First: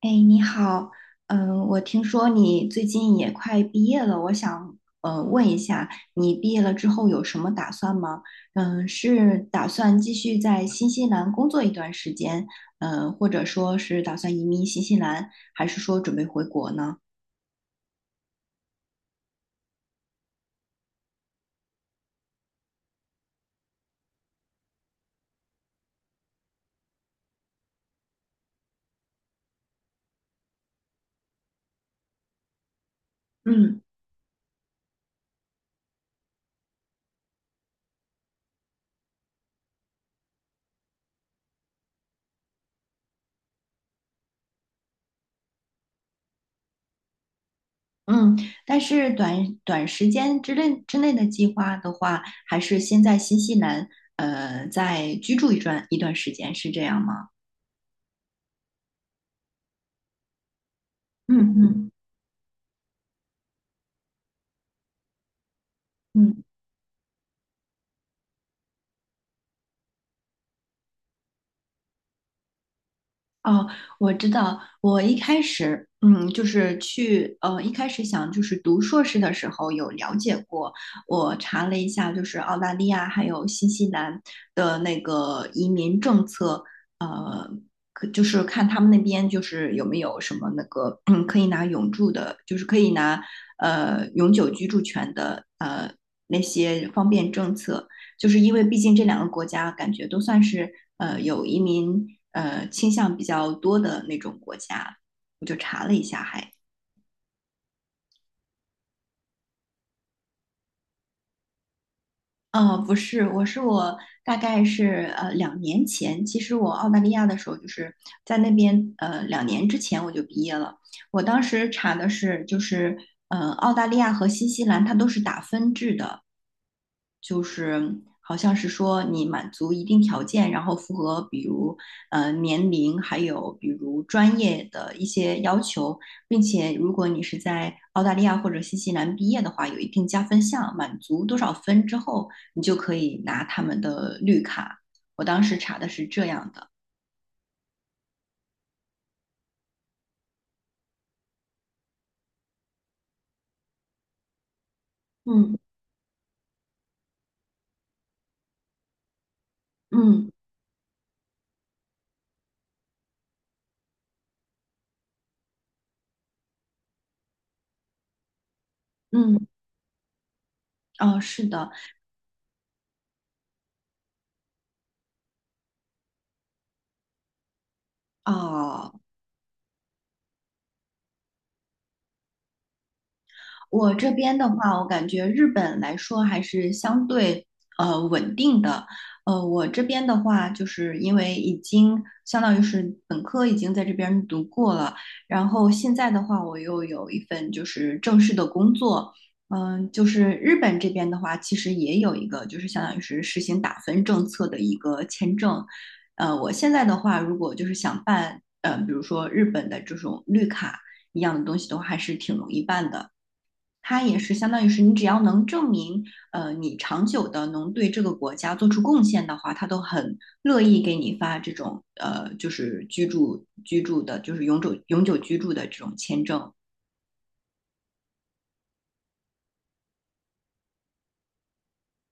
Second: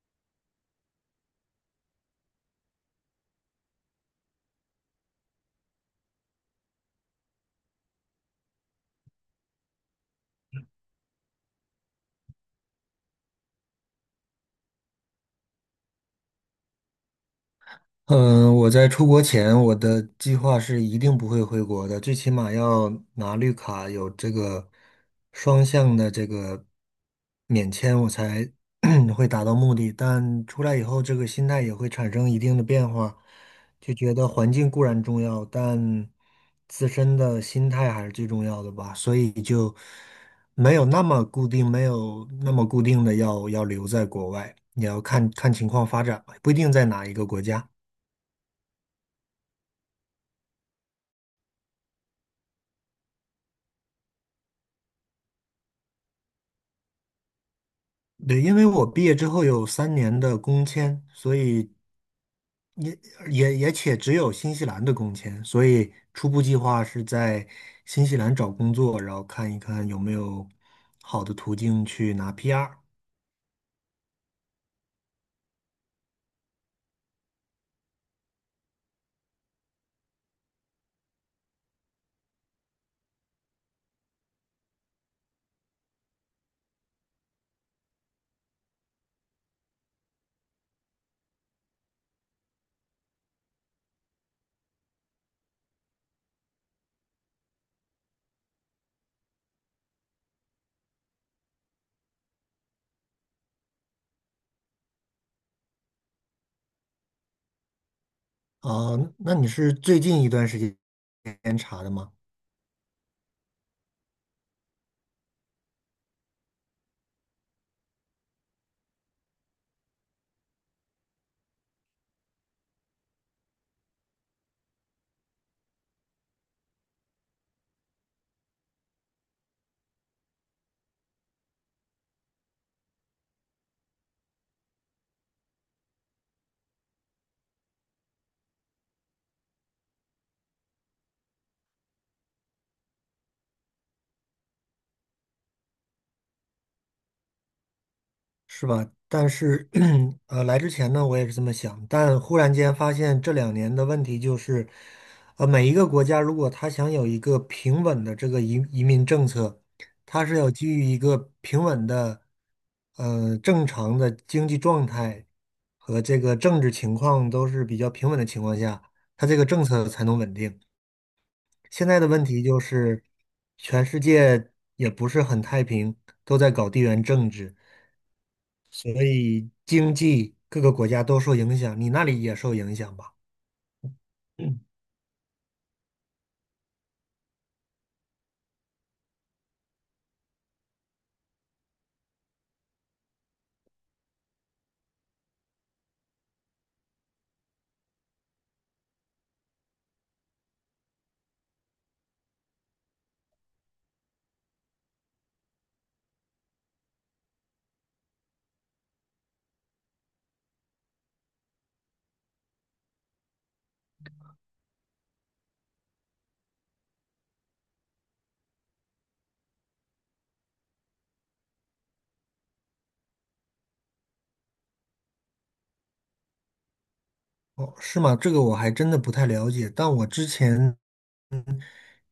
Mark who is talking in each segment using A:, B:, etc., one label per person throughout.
A: 哎，你好，我听说你最近也快毕业了，我想问一下，你毕业了之后有什么打算吗？是打算继续在新西兰工作一段时间，或者说是打算移民新西兰，还是说准备回国呢？
B: 嗯，我在出国前，我的计划是一定不会回国的，最起码要拿绿卡，有这个双向的这个免签，我才 会达到目的。但出来以后，这个心态也会产生一定的变化，
A: 嗯
B: 就觉得环境固然重要，但自身的心态还是最重要的吧。所以就没有那么固定，没有那么固定的要留在国外，也要看看情况发展吧，不一定在哪一个国家。
A: 嗯。但是短短时间之内的计划的话，还是先在新西兰再居住一段时间，是这样吗？
B: 对，因为我毕业之后有3年的工签，所
A: 嗯
B: 以
A: 嗯
B: 也也且只有新西兰的工签，所以初步
A: 嗯。
B: 计划是在新西兰找工作，然后看一看有没有好的途径去拿 PR。
A: 哦，我知道。我一开始，就是去，一开始想就是读硕士的时候有了解过，我查了一下，就是澳大利亚还有新西兰的那个移民政策，呃，可就是看他们那边就是有没有什么那个，可以拿永住的，就是可以拿永久居住权的，那些方便政策。就是因为毕竟这两个国家感觉都算是有移民倾向比较多的那种国家，我就查了一下还，
B: 啊、那你是最近一段时间查的吗？
A: 哦，不是，我大概是2年前，其实我澳大利亚的时候就是在那边2年之前我就毕业了，我当时查的是就是澳大利亚和新西兰它都是打分制的。就是好像是说你满足一定条件，然后符合比如年龄，还有比如专业的一些要求，并且如果你是在澳大利亚或者新西兰毕业的话，有一定加分项，满足多少分之后，你就可以拿他们的绿卡。我当时查的是这样的。
B: 是吧？但是，来之前呢，我也是这么想，但忽然间发现这两年的问题就是，呃，
A: 嗯
B: 每一个国家如果他想有一个平稳的这个移民政策，他
A: 嗯
B: 是要基于一个平稳的，呃，正常的经济状态和这个政治情况都是比较平稳的情况下，它这个
A: 嗯。
B: 政策才能稳定。
A: 哦，是的。
B: 现在的问题就是，全世界也不是很太平，都在搞地缘政治。所
A: 哦，
B: 以经济各个国家都受影响，你那里也受影响吧？
A: 我这边的
B: 嗯
A: 话，我感觉日本来说还是相对稳定的。我这边的话，就是因为已经相当于是本科已经在这边读过了，然后现在的话，我又有一份就是正式的工作。就是日本这边的话，其实也有一个就是相当于是实行打分政策的一个签证。我现在的话，如果就是想办，比如说日本的这种绿卡一样的东西的话，还是挺容易办的。它也是相当于是你只要能证明，你长久的能对这个国家做出贡献的话，他都很乐意给你发这种就是居住的，就是永久居住的这种签证。
B: 哦，是吗？这个我还真的不太了解，但我之前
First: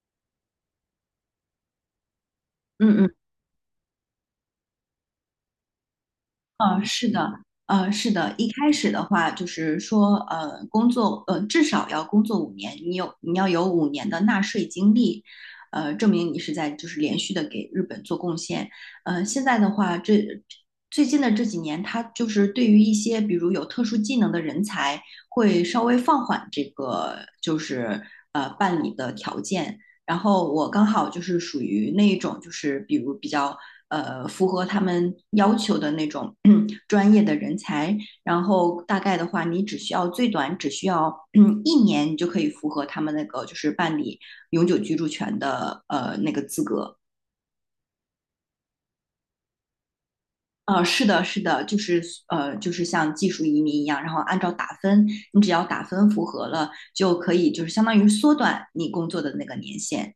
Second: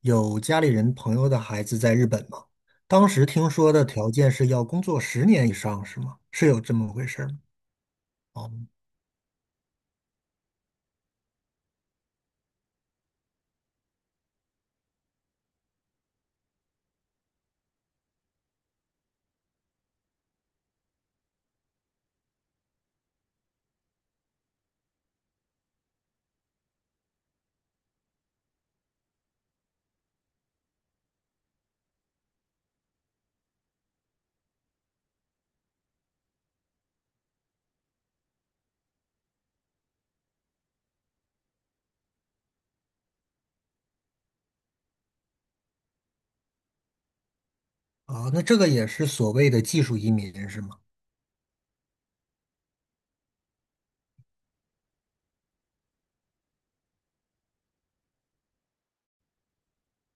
B: 有家里人朋友的孩子在日本嘛，
A: 嗯
B: 当
A: 嗯
B: 时听说的条件是要工作10年以上，是吗？是有这
A: 嗯，
B: 么回
A: 是
B: 事儿吗？
A: 的。是的，一
B: 哦，
A: 开始的话就是说，工作，至少要工作五年，你要有五年的纳税经历，证明你是在就是连续的给日本做贡献。现在的话，这最近的这几年，它就是对于一些比如有特殊技能的人才，会稍微放缓这个就是办理的条件。然后我刚好就是属于那一种，就是比如比较符合他们要求的那种 专业的人才。然后大概的话，你只需要最短只需要 一年，你就可以符合他们那个就是办理永久居住权的那个资格。
B: 啊，那这个也是所谓的技术移民，是吗？
A: 啊，是的，是的，就是就是像技术移民一样，然后按照打分，你只要打分符合了，就可以就是相当于缩短你工作的那个年限。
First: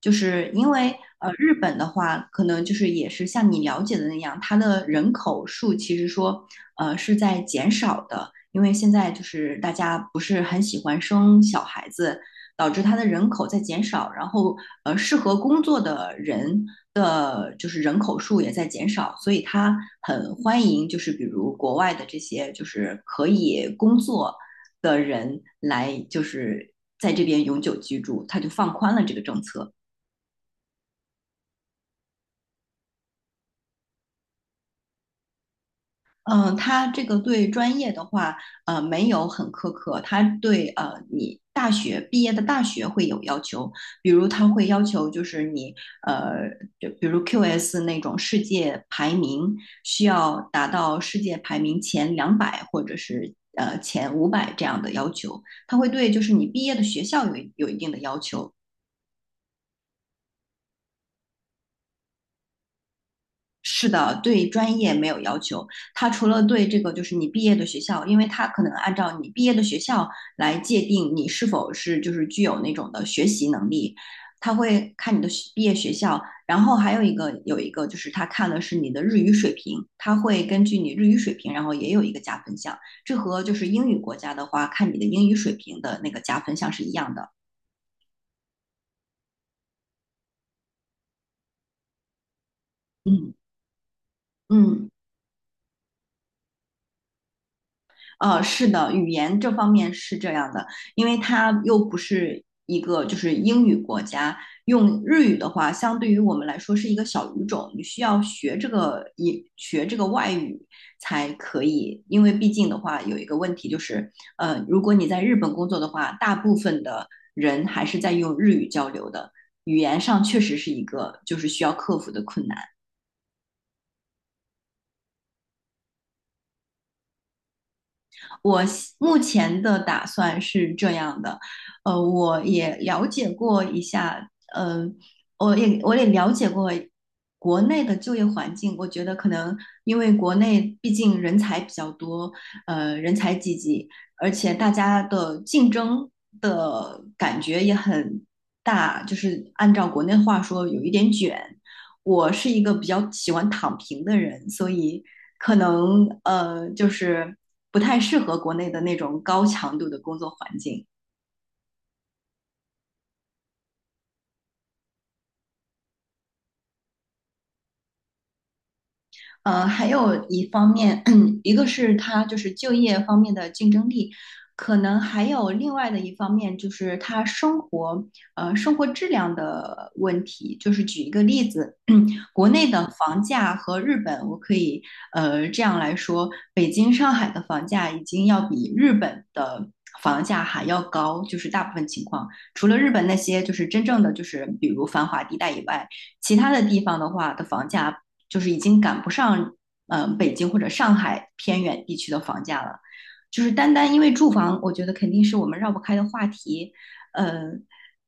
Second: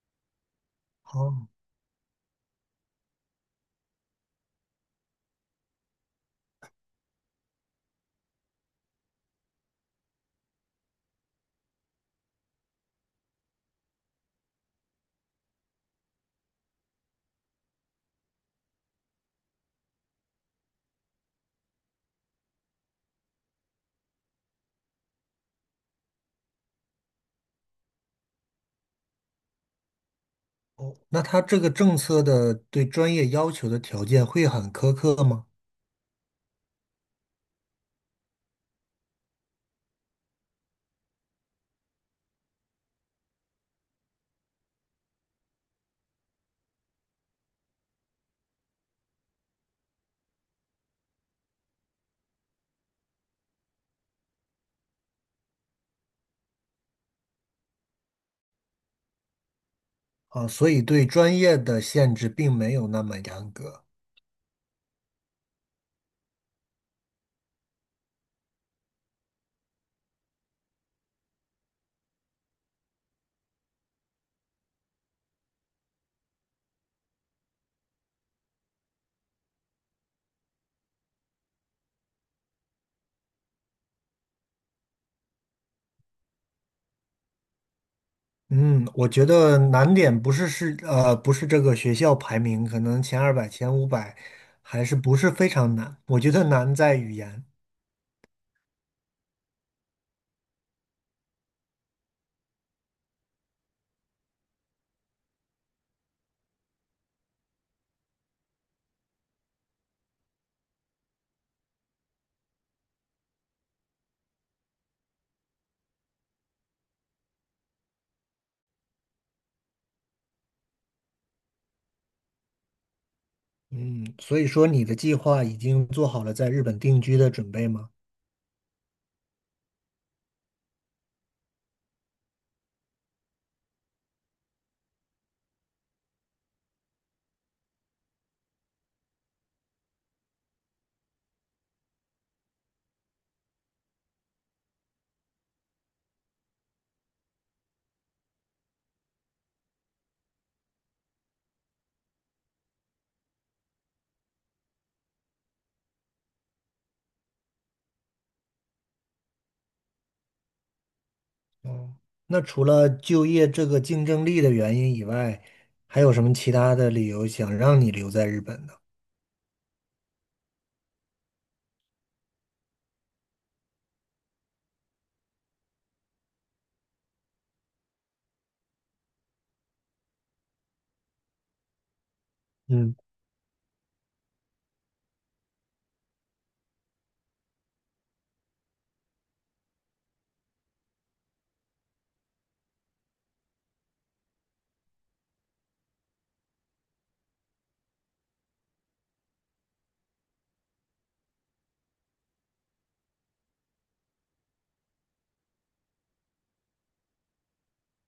A: 就是因为
B: 哦，
A: 日本的话，可能就是也是像你了解的那样，它的人口数其实说是在减少的，因为现在就是大家不是很喜欢生小孩子，导致它的人口在减少，然后适合工作的人的就是人口数也在减少，所以它很欢迎就是比如国外的这些就是可以工作的人来就是在这边永久居住，它就放宽了这个政策。
B: 哦，那他这个政策的对专业要求的条件会很苛刻吗？
A: 他这个对专业的话，没有很苛刻，他对你大学毕业的大学会有要求，比如他会要求就是你呃，就比如 QS 那种世界排名需要达到世界排名前200或者是前500这样的要求，他会对就是你毕业的学校有一定的要求，
B: 啊，所以对专业的限制并没有那么严格。
A: 是的，对专业没有要求。他除了对这个，就是你毕业的学校，因为他可能按照你毕业的学校来界定你是否是就是具有那种的学习能力，他会看你的学毕业学校。然后还有一个有一个就是他看的是你的日语水平，他会根据你日语水平，然后也有一个加分项。这和就是英语国家的话，看你的英语水平的那个加分项是一样的。
B: 嗯，我觉得难点不是这个学校排名，可能前
A: 嗯
B: 200、前500还
A: 嗯。
B: 是不是非常难。我觉得难在语言。
A: 是的，语言这方面是这样的，因为它又不是一个就是英语国家，用日语的话，相对于我们来说是一个小语种，你需要学这个一学这个外语才可以，因为毕竟的话有一个问题就是，如果你在日本工作的话，大部分的人还是在用日语交流的，语言上确实是一个就是需要克服的困难。
B: 嗯，所以说你的计划已经做好了在日本定居的准备吗？
A: 我目前的打算是这样的，我也了解过一下，我也了解过国内的就业环境，我觉得可能因为国内毕竟人才比较多，人才济济，而且大家的竞争的感觉也很大，就是按照国内话说，有一点卷。我是一个比较喜欢躺平的人，所以可能就是不太适合国内的那种高强度的工作环境。
B: 哦。那除了就业这个竞争力的原因以外，还有什么其他的理由想让你留在日本呢？
A: 还有一方面，一个是它就是就业方面的竞争力，可能还有另外的一方面就是它生活，生活质量的问题。就是举一个例子，国内的
B: 嗯。
A: 房价和日本，我可以这样来说，北京、上海的房价已经要比日本的房价还要高，就是大部分情况，除了日本那些就是真正的就是比如繁华地带以外，其他的地方的话的房价。就是已经赶不上北京或者上海偏远地区的房价了。就是单单因为住房，我觉得肯定是我们绕不开的话题。呃，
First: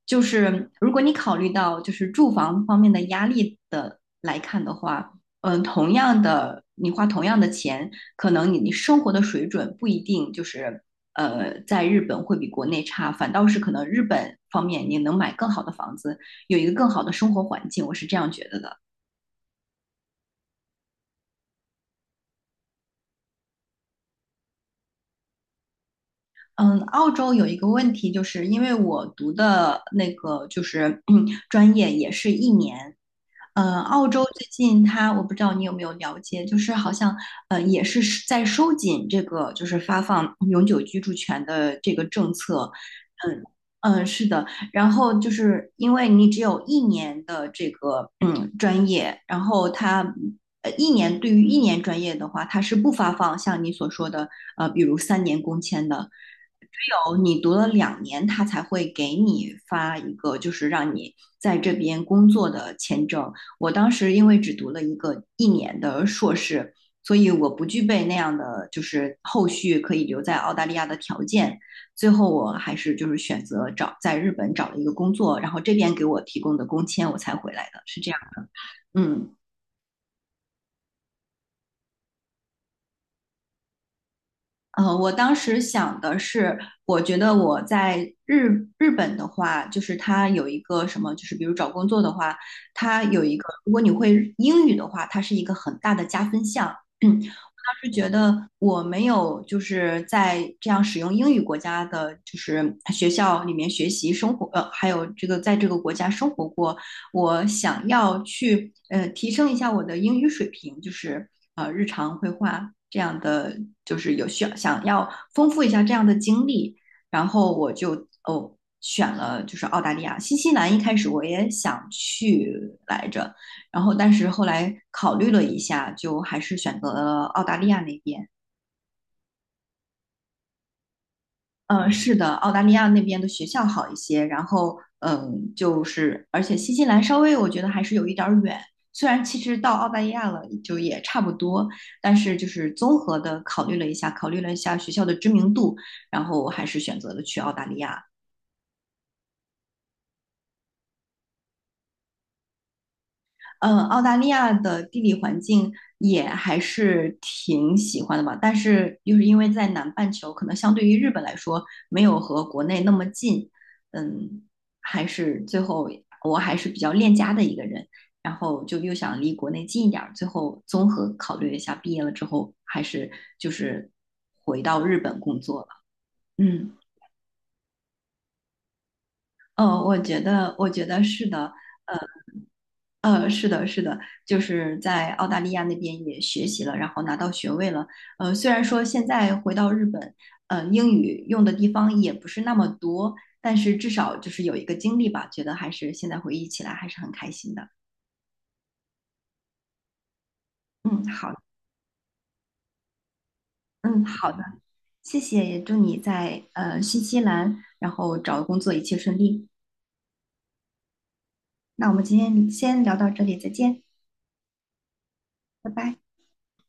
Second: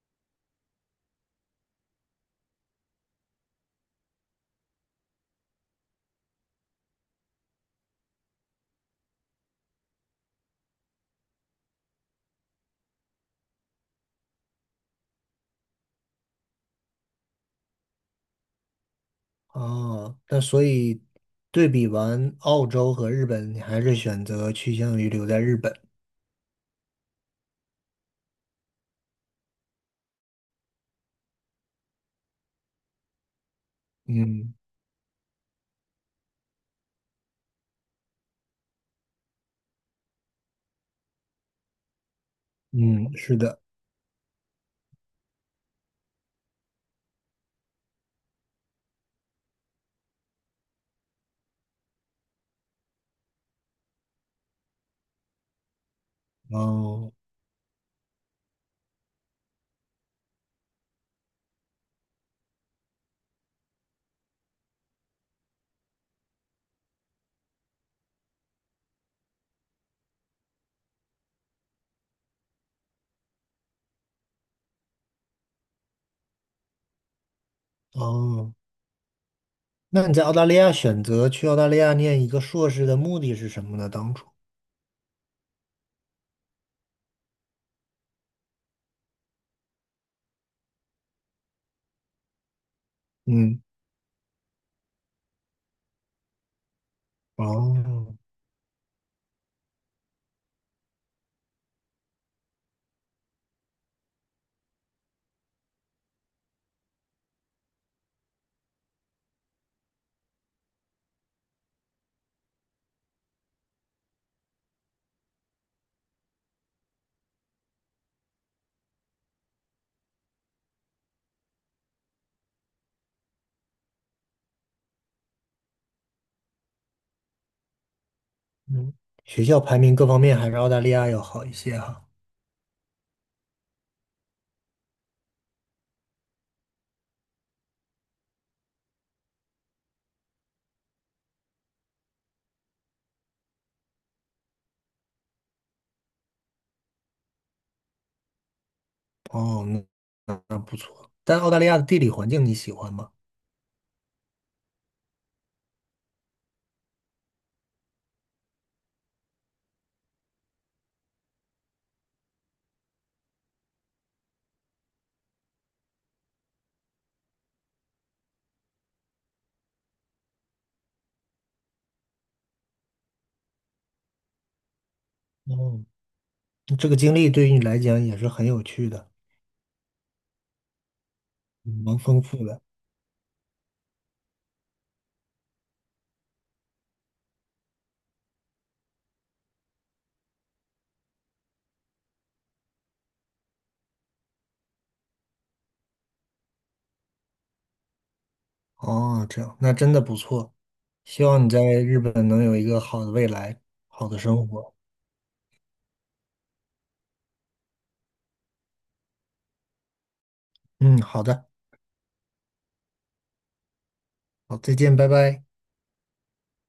A: 就是如果你考虑到就是住房方面的压力的来看的话，同样的你花同样的钱，可能你生活的水准不一定就是在日本会比国内差，反倒是可能日本方面你能买更好的房子，有一个更好的生活环境，我是这样觉得的。
B: 哦，那所以对比完澳洲和日本，你还是选择趋向于留在日本。
A: 嗯，澳洲有一个问题，就是因为我读的那个就是 专业也是一年，澳洲最
B: 嗯
A: 近它，我不知道你有没有了解，就是好像也是在收紧这个就是发放永久居住权的这个政策，
B: 嗯，是
A: 嗯
B: 的。
A: 嗯是的。然后就是因为你只有一年的这个专业，然后它一年对于一年专业的话，它是不发放像你所说的比如3年工签的，只
B: 哦
A: 有你读了两年，他才会给你发一个，就是让你在这边工作的签证。我当时因为只读了一个一年的硕士，所以我不具备那样的就是后续可以留在澳大利亚的条件。最后我还是就是选择找在日本找了一个工作，然后这边给我提供的工签我才回来的，是这样的。
B: 哦，
A: 嗯。
B: 那你在澳大利亚选择去澳大利亚念一个硕士的目的是什么呢？当初，
A: 我当时想的是，我觉得我在日本的话，就是它有一个什么，就是比如找工作的话，它有一个，
B: 嗯，
A: 如果你会英语的话，它是一个很大的加分项。嗯，是觉
B: 哦，
A: 得我没有就是在这样使用英语国家的，就是学校里面学习生活，还有这个在这个国家生活过，我想要去提升一下我的英语水平，就是日常绘画这样的，就是有需要想要丰富一下这样的经历，然后我就选了就是澳大利亚、新西兰，一开始我也想去来着，然后但是后来考虑了一下，就还是选择了澳大利亚那边。
B: 嗯，学校排名各方面还是澳大利亚要好一些
A: 嗯，
B: 哈。
A: 是的，澳大利亚那边的学校好一些，然后就是而且新西兰稍微我觉得还是有一点儿远，虽然其实到澳大利亚了就也差不多，但是就是综合的考虑了一下，考虑了一下学校的知名度，然后我还是选择了去澳大利亚。
B: 哦，那但澳大利亚的地理环境你喜欢吗？
A: 嗯，澳大利亚的地理环境也还是挺喜欢的吧，但是就是因为在南半球，可能相对于日本来说，没有和国内那么近，嗯，还是最后我还是比较恋家的一个人，然后就又想离国内近一点儿，最后综合考虑了一下，毕业了之后还是就是回到日本工作了。
B: 哦，
A: 嗯。
B: 这个经历对于你来讲也是很有趣的，
A: 哦，我觉得是的，
B: 蛮丰富的。
A: 是的，是的，就是在澳大利亚那边也学习了，然后拿到学位了。虽然说现在回到日本，英语用的地方也不是那么多，但是至少就是有一个经历吧，觉得还是现在回忆起来还是很开心的。
B: 哦，这样，那真的不错。
A: 嗯，
B: 希
A: 好。
B: 望你在日本能有一个好的未来，
A: 嗯，
B: 好的
A: 好的，
B: 生活。
A: 谢谢，也祝你在新西兰，然后找工作一切顺利。
B: 嗯，好的，
A: 那我们今天先聊到这里，再见，
B: 好，再见，拜拜。
A: 拜拜。